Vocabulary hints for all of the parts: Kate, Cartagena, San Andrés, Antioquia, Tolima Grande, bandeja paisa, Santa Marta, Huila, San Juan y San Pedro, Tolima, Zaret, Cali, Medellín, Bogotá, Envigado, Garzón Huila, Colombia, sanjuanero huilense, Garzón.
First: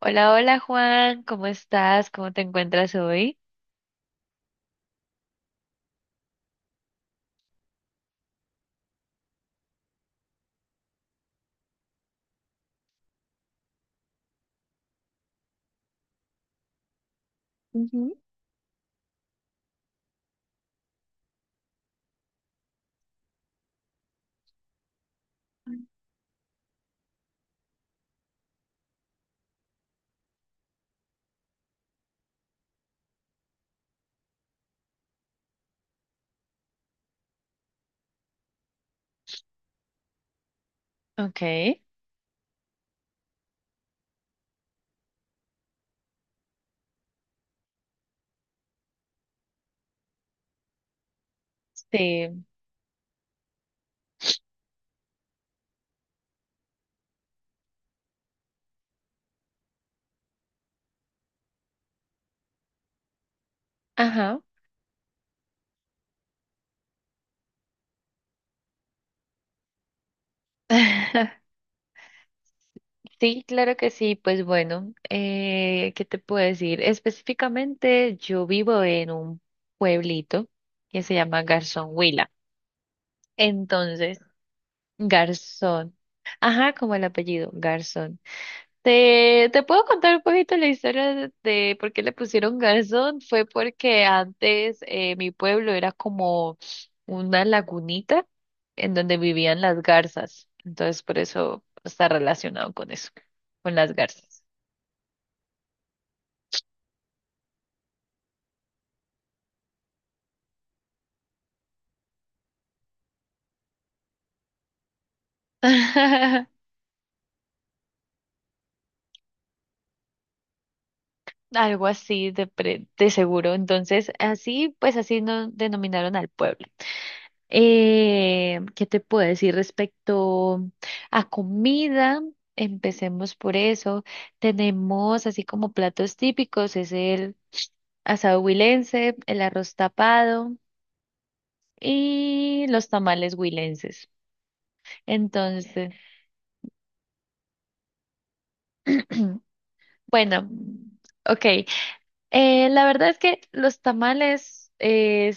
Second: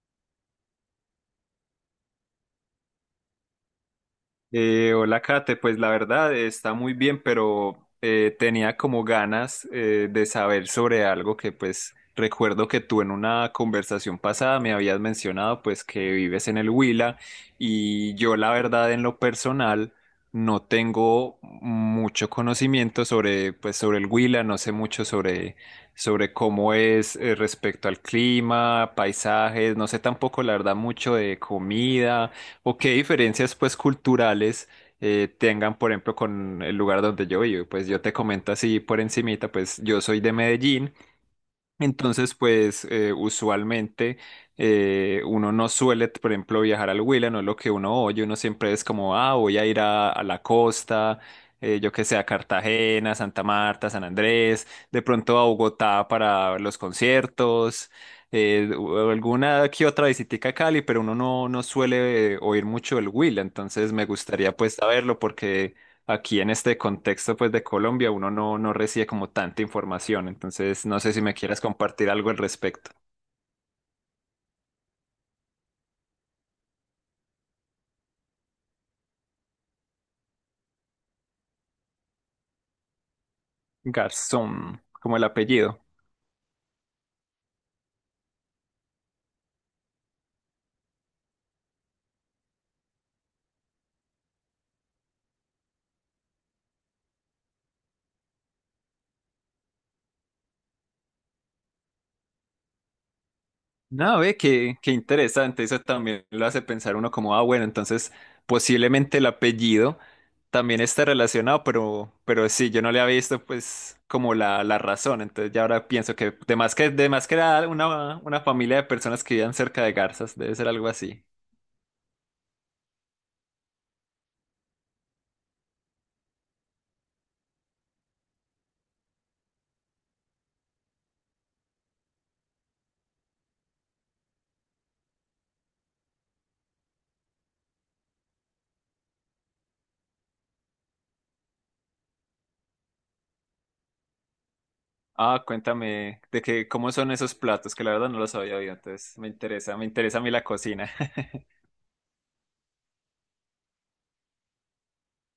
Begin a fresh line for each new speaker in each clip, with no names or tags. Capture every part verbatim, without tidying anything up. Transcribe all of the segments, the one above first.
Hola, hola Juan, ¿cómo estás? ¿Cómo te encuentras hoy?
Eh, hola Kate, pues la verdad está muy bien, pero eh, tenía como ganas eh, de saber sobre algo que pues recuerdo que tú en una conversación pasada me habías mencionado pues que vives en el Huila
Ujú.
y yo la verdad en lo personal no tengo mucho conocimiento sobre pues sobre el Huila, no sé mucho sobre sobre cómo es eh, respecto al clima, paisajes, no sé tampoco la verdad mucho de comida o qué diferencias pues culturales eh, tengan, por ejemplo, con el lugar donde yo vivo. Pues yo te comento así por encimita, pues yo soy de Medellín.
Ok,
Entonces, pues eh, usualmente eh, uno no suele, por ejemplo, viajar al Huila, no es lo que uno oye, uno siempre es como, ah, voy a ir a, a la costa, eh, yo que sé, a
sí,
Cartagena, Santa Marta, San Andrés, de pronto a Bogotá para los conciertos, eh, o alguna que otra visitica a Cali, pero uno no, no suele eh, oír mucho el Huila, entonces me
ajá.
gustaría pues saberlo porque aquí en este contexto pues de Colombia uno no, no recibe como tanta información, entonces no sé si me quieras compartir algo al respecto.
Sí, claro que sí. Pues bueno, eh, ¿qué te puedo decir? Específicamente, yo vivo en un pueblito que se llama Garzón Huila. Entonces,
Garzón, como el apellido.
Garzón, ajá, como el apellido, Garzón. Te, te puedo contar un poquito la historia de, de por qué le pusieron garzón. Fue porque antes eh, mi pueblo era como una lagunita en donde vivían las garzas. Entonces, por eso está relacionado con eso, con las
No, ve,
garzas.
qué, qué interesante, eso también lo hace pensar uno como, ah, bueno, entonces posiblemente el apellido también está relacionado, pero, pero sí, yo no le había visto pues como la, la razón, entonces ya ahora pienso que de más que, de más que era una, una familia de personas que vivían cerca de garzas, debe ser algo así.
Algo así de, pre- de seguro. Entonces, así, pues así no denominaron al pueblo. Eh, ¿qué te puedo decir respecto a comida? Empecemos por eso. Tenemos así como platos típicos, es el asado huilense, el arroz tapado y los tamales huilenses.
Ah,
Entonces,
cuéntame de que cómo son esos platos, que la verdad no los había oído, entonces me interesa, me interesa a mí la
bueno,
cocina.
ok. Eh, la verdad es que los tamales eh,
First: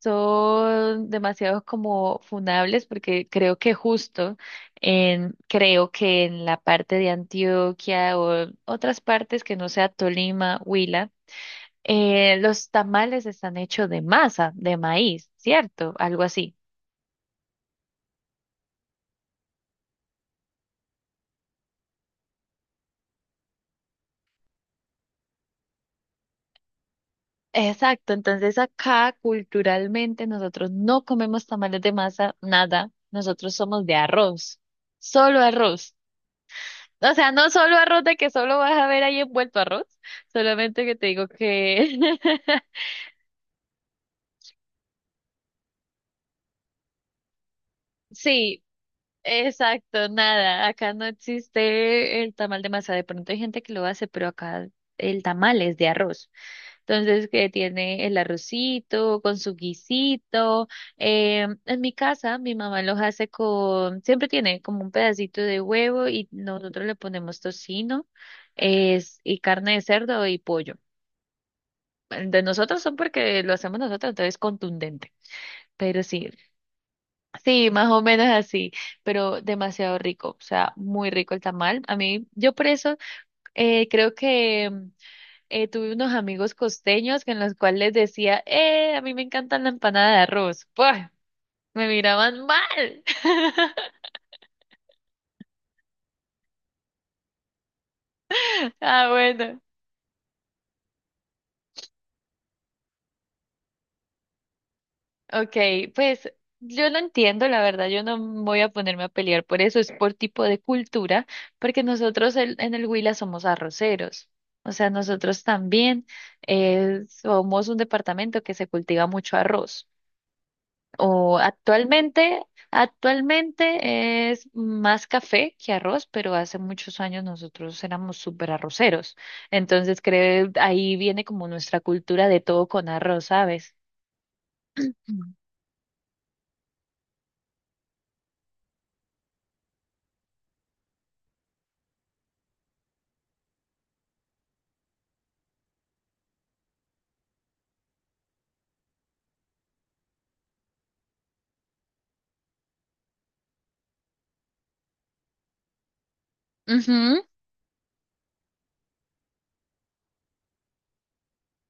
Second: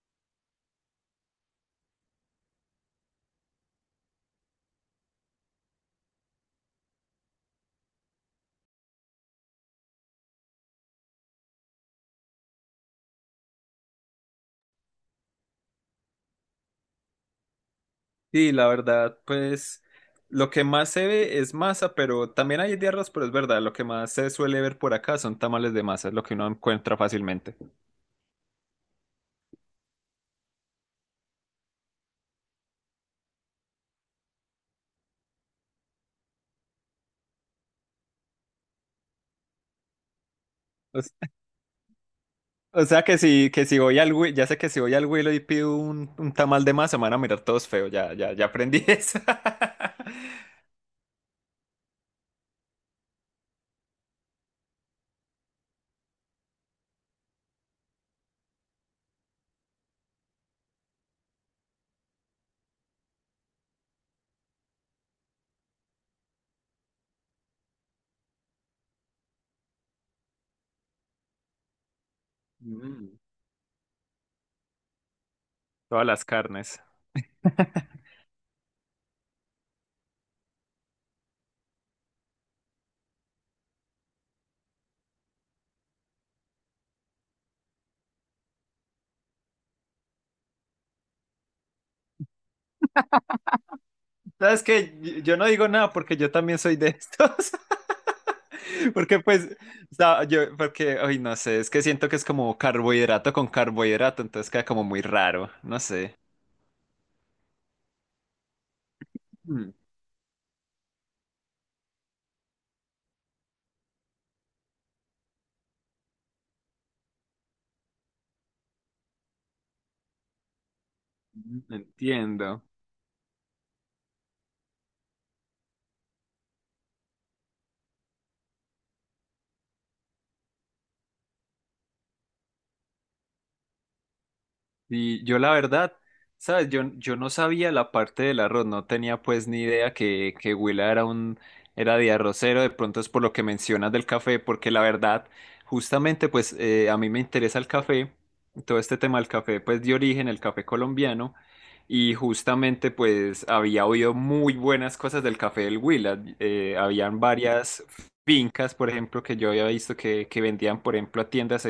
son demasiado como funables porque creo que justo en, creo que en la parte de Antioquia o en otras partes que no sea Tolima, Huila, eh, los tamales están hechos de masa, de maíz, ¿cierto? Algo así.
Sí, la verdad, pues lo que más se ve es masa, pero también hay de arroz, pero es verdad, lo que más se suele ver por acá son tamales de masa, es lo que uno encuentra fácilmente.
Exacto, entonces acá culturalmente nosotros no comemos tamales de masa, nada, nosotros somos de arroz, solo arroz. O sea, no solo arroz de que solo vas a ver ahí envuelto arroz, solamente que
O,
te
s-
digo que
o sea que si, que si voy al Wi- ya sé que si voy al Willow y pido un, un tamal de masa, me van a mirar todos feos, ya, ya, ya
sí,
aprendí eso.
exacto, nada, acá no existe el tamal de masa, de pronto hay gente que lo hace, pero acá el tamal es de arroz, entonces que tiene el arrocito con su guisito, eh, en mi casa mi mamá los hace con, siempre tiene como un pedacito de huevo y nosotros le ponemos tocino, es, y carne de cerdo y pollo. De nosotros son
Mm,
porque lo hacemos nosotros, entonces es contundente. Pero
Todas las
sí,
carnes.
sí, más o menos así, pero demasiado rico, o sea, muy rico el tamal. A mí, yo por eso eh, creo que mm, eh, tuve unos amigos costeños que en los cuales les decía, eh, a mí me encanta la empanada de arroz. Pues, me miraban mal.
¿Sabes que Yo yo no digo nada porque yo también soy de estos.
Ah,
Porque pues,
bueno.
o sea, yo, porque, ay, no sé, es que siento que es como carbohidrato con carbohidrato, entonces queda como muy raro,
Ok,
no sé.
pues yo lo entiendo, la verdad, yo no me voy a ponerme a pelear por
Mm,
eso, es por tipo de cultura, porque nosotros el- en el Huila somos arroceros, o sea, nosotros también eh, somos un departamento que se cultiva mucho arroz, o actualmente,
Entiendo.
actualmente es más café que arroz, pero hace muchos años nosotros éramos súper arroceros, entonces creo ahí viene como nuestra cultura de todo con arroz, ¿sabes?
Y
Mm.
yo la verdad, sabes, yo, yo no sabía la parte del arroz, no tenía pues ni idea que, que Huila era un, era de arrocero, de pronto es por lo que mencionas del café, porque la verdad, justamente pues eh, a mí me interesa el café, todo este tema del café pues de origen, el café colombiano, y justamente pues había oído muy buenas cosas del café del Huila, eh,
Ujú,
habían varias fincas, por ejemplo, que yo había visto que, que vendían, por ejemplo, a tiendas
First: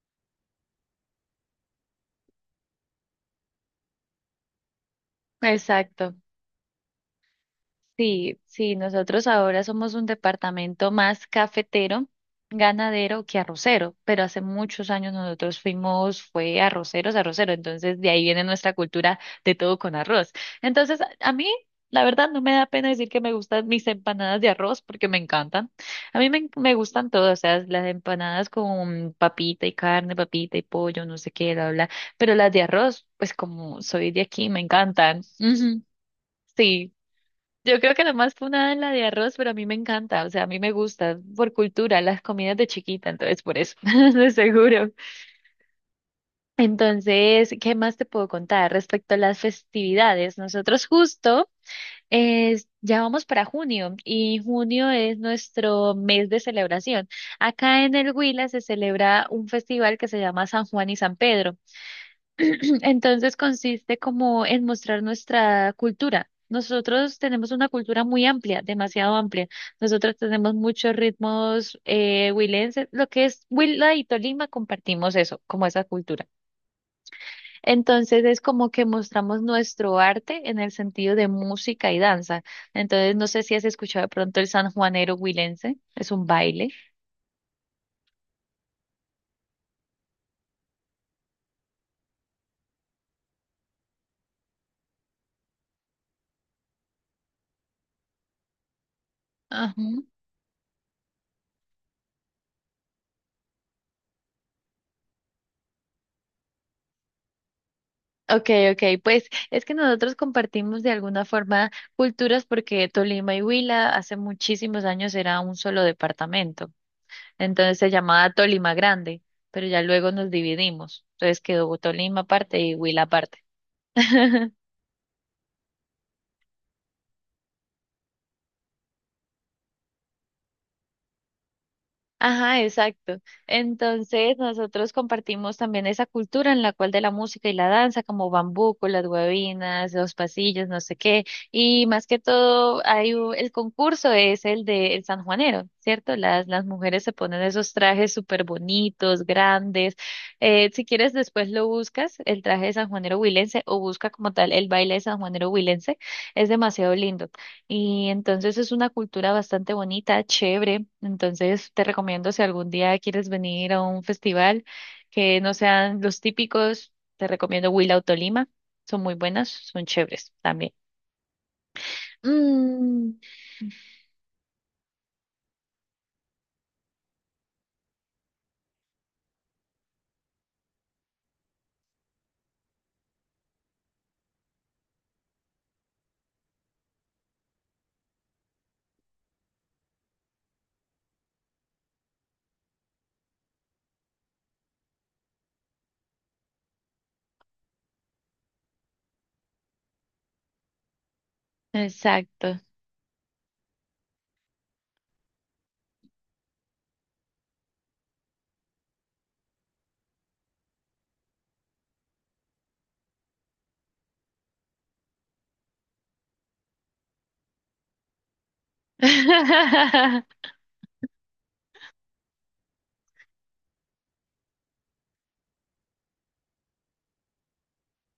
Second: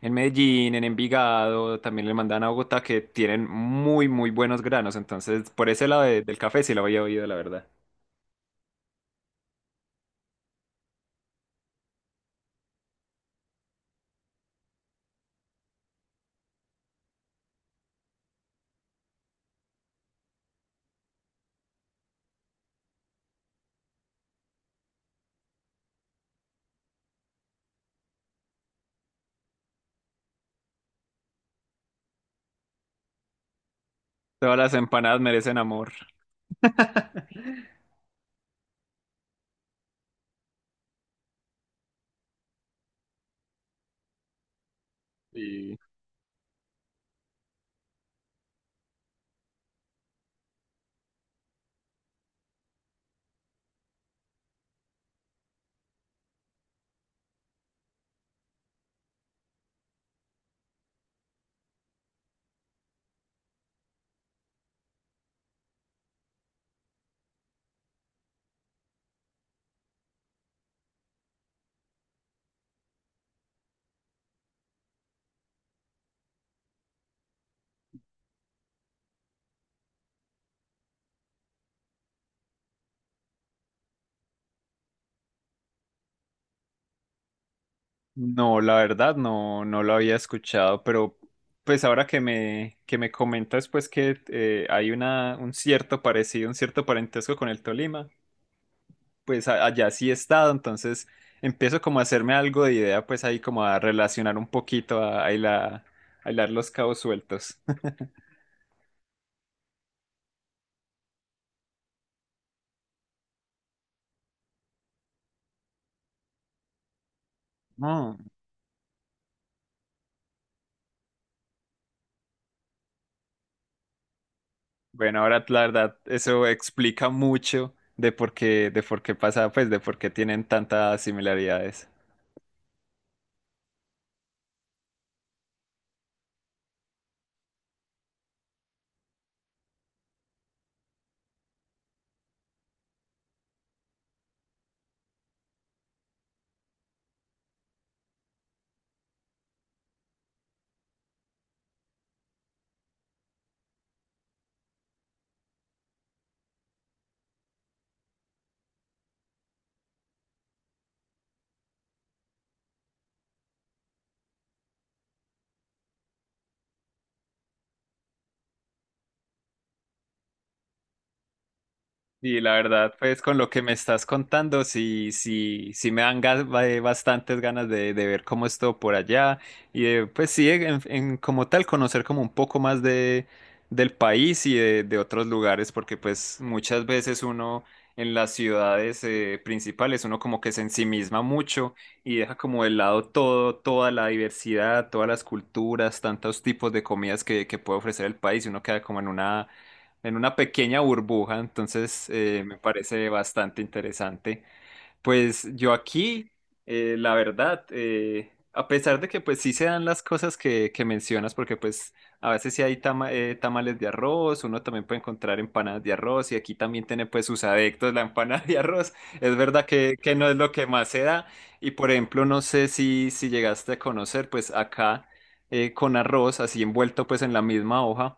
en Medellín, en Envigado, también le mandan a Bogotá que tienen muy, muy buenos granos. Entonces, por ese lado
exacto.
de- del café sí lo había oído, la verdad.
Sí, sí, nosotros ahora somos un departamento más cafetero, ganadero que arrocero, pero hace muchos años nosotros fuimos, fue arroceros, arrocero, entonces de ahí viene nuestra cultura de todo con arroz. Entonces, a a mí, la verdad, no me da pena decir que me gustan mis empanadas de arroz porque me encantan. A mí me, me gustan todas, o sea, las empanadas con papita y carne, papita y pollo, no sé qué, bla, bla, bla, pero las de arroz, pues como soy de aquí,
Todas
me
las
encantan.
empanadas merecen
Ujú,
amor.
sí. Yo creo que la más funada es la de arroz, pero a mí me encanta, o sea, a mí me gusta por cultura, las comidas de chiquita, entonces por eso, de seguro.
Y
Entonces, ¿qué más te puedo contar respecto a las festividades? Nosotros justo eh, ya vamos para junio y junio es nuestro mes de celebración. Acá en el Huila se celebra un festival que se llama San Juan y San Pedro. Entonces consiste como en mostrar nuestra cultura. Nosotros tenemos una cultura muy amplia, demasiado amplia. Nosotros tenemos muchos ritmos eh, huilenses. Lo que es Huila y Tolima compartimos eso, como esa cultura. Entonces es como que mostramos nuestro arte en el sentido de música y danza. Entonces no sé si has escuchado de pronto el sanjuanero huilense, es un baile.
no, la verdad no, no lo había escuchado, pero pues ahora que me, que me comentas pues que eh, hay una, un cierto parecido, un cierto parentesco con el Tolima, pues a- allá sí he estado, entonces empiezo como a hacerme algo de idea, pues ahí como a relacionar un poquito, a, a hilar, a hilar los cabos sueltos.
Okay, okay, pues es que nosotros compartimos de alguna forma culturas porque Tolima y Huila hace muchísimos años era un solo departamento, entonces se
No.
llamaba Tolima Grande, pero ya luego nos dividimos, entonces quedó Tolima aparte y Huila aparte.
Bueno, ahora la verdad, eso explica mucho de por qué, de por qué pasa, pues de por qué tienen tantas similaridades.
Ajá, exacto. Entonces, nosotros compartimos también esa cultura en la cual de la música y la danza, como bambuco, las huevinas, los pasillos, no sé qué. Y más que todo, hay u- el concurso es el de el sanjuanero, ¿cierto? Las, las mujeres se ponen esos trajes súper bonitos, grandes. Eh, si quieres, después lo buscas, el traje de sanjuanero huilense, o busca como tal el baile de sanjuanero huilense. Es demasiado lindo. Y entonces es una cultura bastante bonita, chévere. Entonces te recomiendo si algún día quieres venir a un festival que no sean los típicos, te recomiendo Huila o Tolima. Son muy buenas, son chéveres también.
Y la verdad,
Mm,
pues con lo que me estás contando, sí, sí, sí me dan gas- ba- eh, bastantes ganas de, de ver cómo es todo por allá y de, pues sí, en, en- como tal, conocer como un poco más de, del país y de, de otros lugares, porque pues muchas veces uno en las ciudades eh, principales, uno como que se ensimisma mucho y deja como de lado todo, toda la diversidad, todas las culturas, tantos tipos de comidas que, que puede ofrecer el país y uno queda como en una en una pequeña burbuja, entonces eh,
exacto.
me parece bastante interesante. Pues yo aquí, eh, la verdad, eh, a pesar de que pues sí se dan las cosas que, que mencionas, porque pues a veces sí hay tama- eh, tamales de arroz, uno también puede encontrar empanadas de arroz y aquí también tiene pues sus adeptos la empanada de arroz. Es verdad que, que no es lo que más se da y por ejemplo, no sé si, si llegaste a conocer pues acá eh, con arroz así envuelto pues en la misma hoja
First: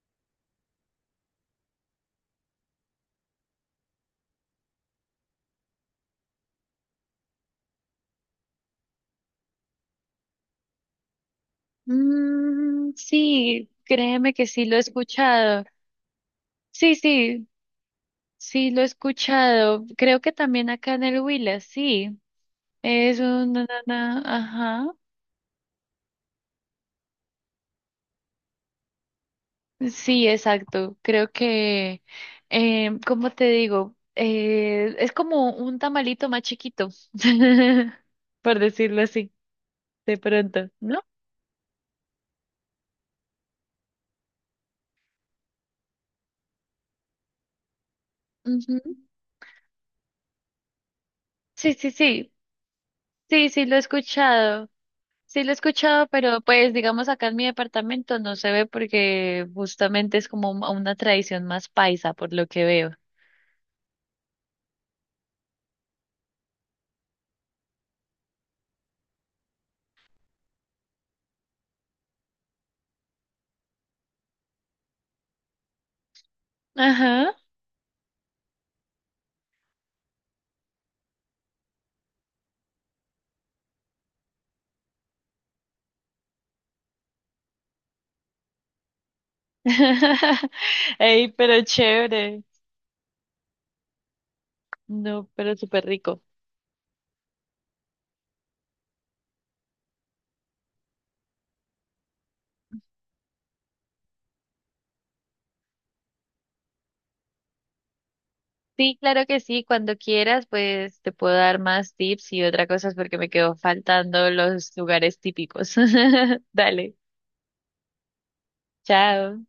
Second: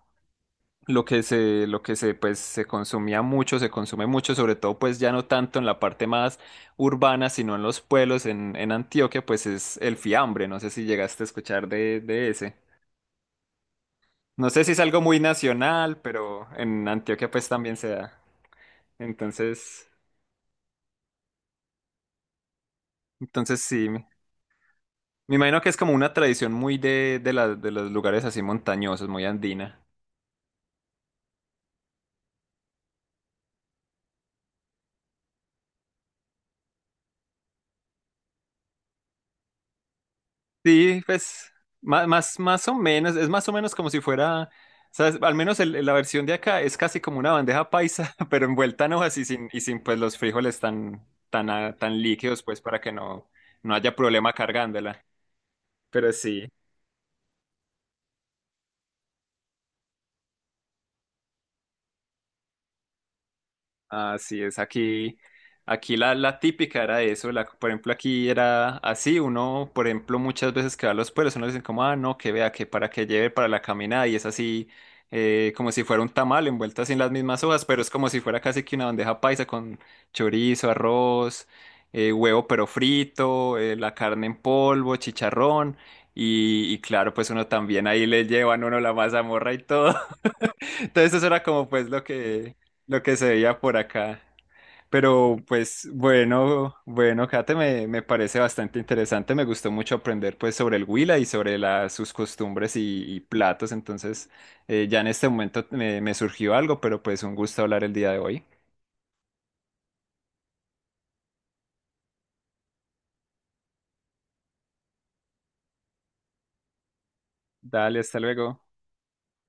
lo que se, lo que se, pues, se consumía mucho, se consume mucho, sobre todo, pues, ya no tanto en la parte más urbana, sino en los pueblos, en, en Antioquia, pues, es el fiambre. No sé si llegaste a escuchar de, de ese.
Mm, sí, créeme que
No
sí
sé si
lo he
es algo muy
escuchado.
nacional, pero en
Sí,
Antioquia,
sí,
pues, también se da.
sí lo he escuchado.
Entonces,
Creo que también acá en el Huila, sí. Es un
entonces
na, na,
sí, me
na, ajá.
me imagino que es como una tradición muy de, de la- de los lugares así montañosos, muy andina.
Sí, exacto. Creo que, eh, ¿cómo te digo? Eh, es como un tamalito más chiquito, por decirlo así, de pronto,
Sí,
¿no?
pues ma- más, más, o menos, es más o menos como si fuera, ¿sabes? Al menos el- la versión de acá es casi como una bandeja paisa, pero
Ujú.
envuelta en hojas y sin, y sin pues los frijoles tan, tan,
Sí,
ah,
sí,
tan
sí.
líquidos, pues para que no,
Sí, sí,
no
lo he
haya problema
escuchado.
cargándola.
Sí, lo he escuchado,
Pero
pero
sí.
pues digamos acá en mi departamento no se ve porque justamente es como un- una tradición más paisa, por lo que veo.
Así es, aquí, aquí la, la típica era eso, la, por ejemplo, aquí era así, uno, por ejemplo, muchas veces que va a los pueblos, uno dice como, ah, no, que vea, que para que lleve para la caminada, y es así, eh, como si fuera un tamal envuelto así en las
Ajá.
mismas hojas, pero es como si fuera casi que una bandeja paisa con chorizo, arroz, eh, huevo pero frito, eh, la carne en polvo, chicharrón, y, y claro, pues uno también ahí le llevan uno la mazamorra y todo, entonces eso
Ey,
era
pero
como pues lo
chévere.
que, lo que se veía por acá.
No,
Pero
pero súper
pues
rico.
bueno, bueno, Kate, me, me parece bastante interesante. Me gustó mucho aprender pues sobre el Huila y sobre la- sus costumbres y, y platos. Entonces, eh, ya en este momento me, me surgió algo, pero pues un gusto hablar el día de hoy.
Sí, claro que sí, cuando quieras, pues te puedo dar más tips y otra cosa es porque me quedó faltando los lugares típicos. Dale,
Dale, hasta luego.
chao.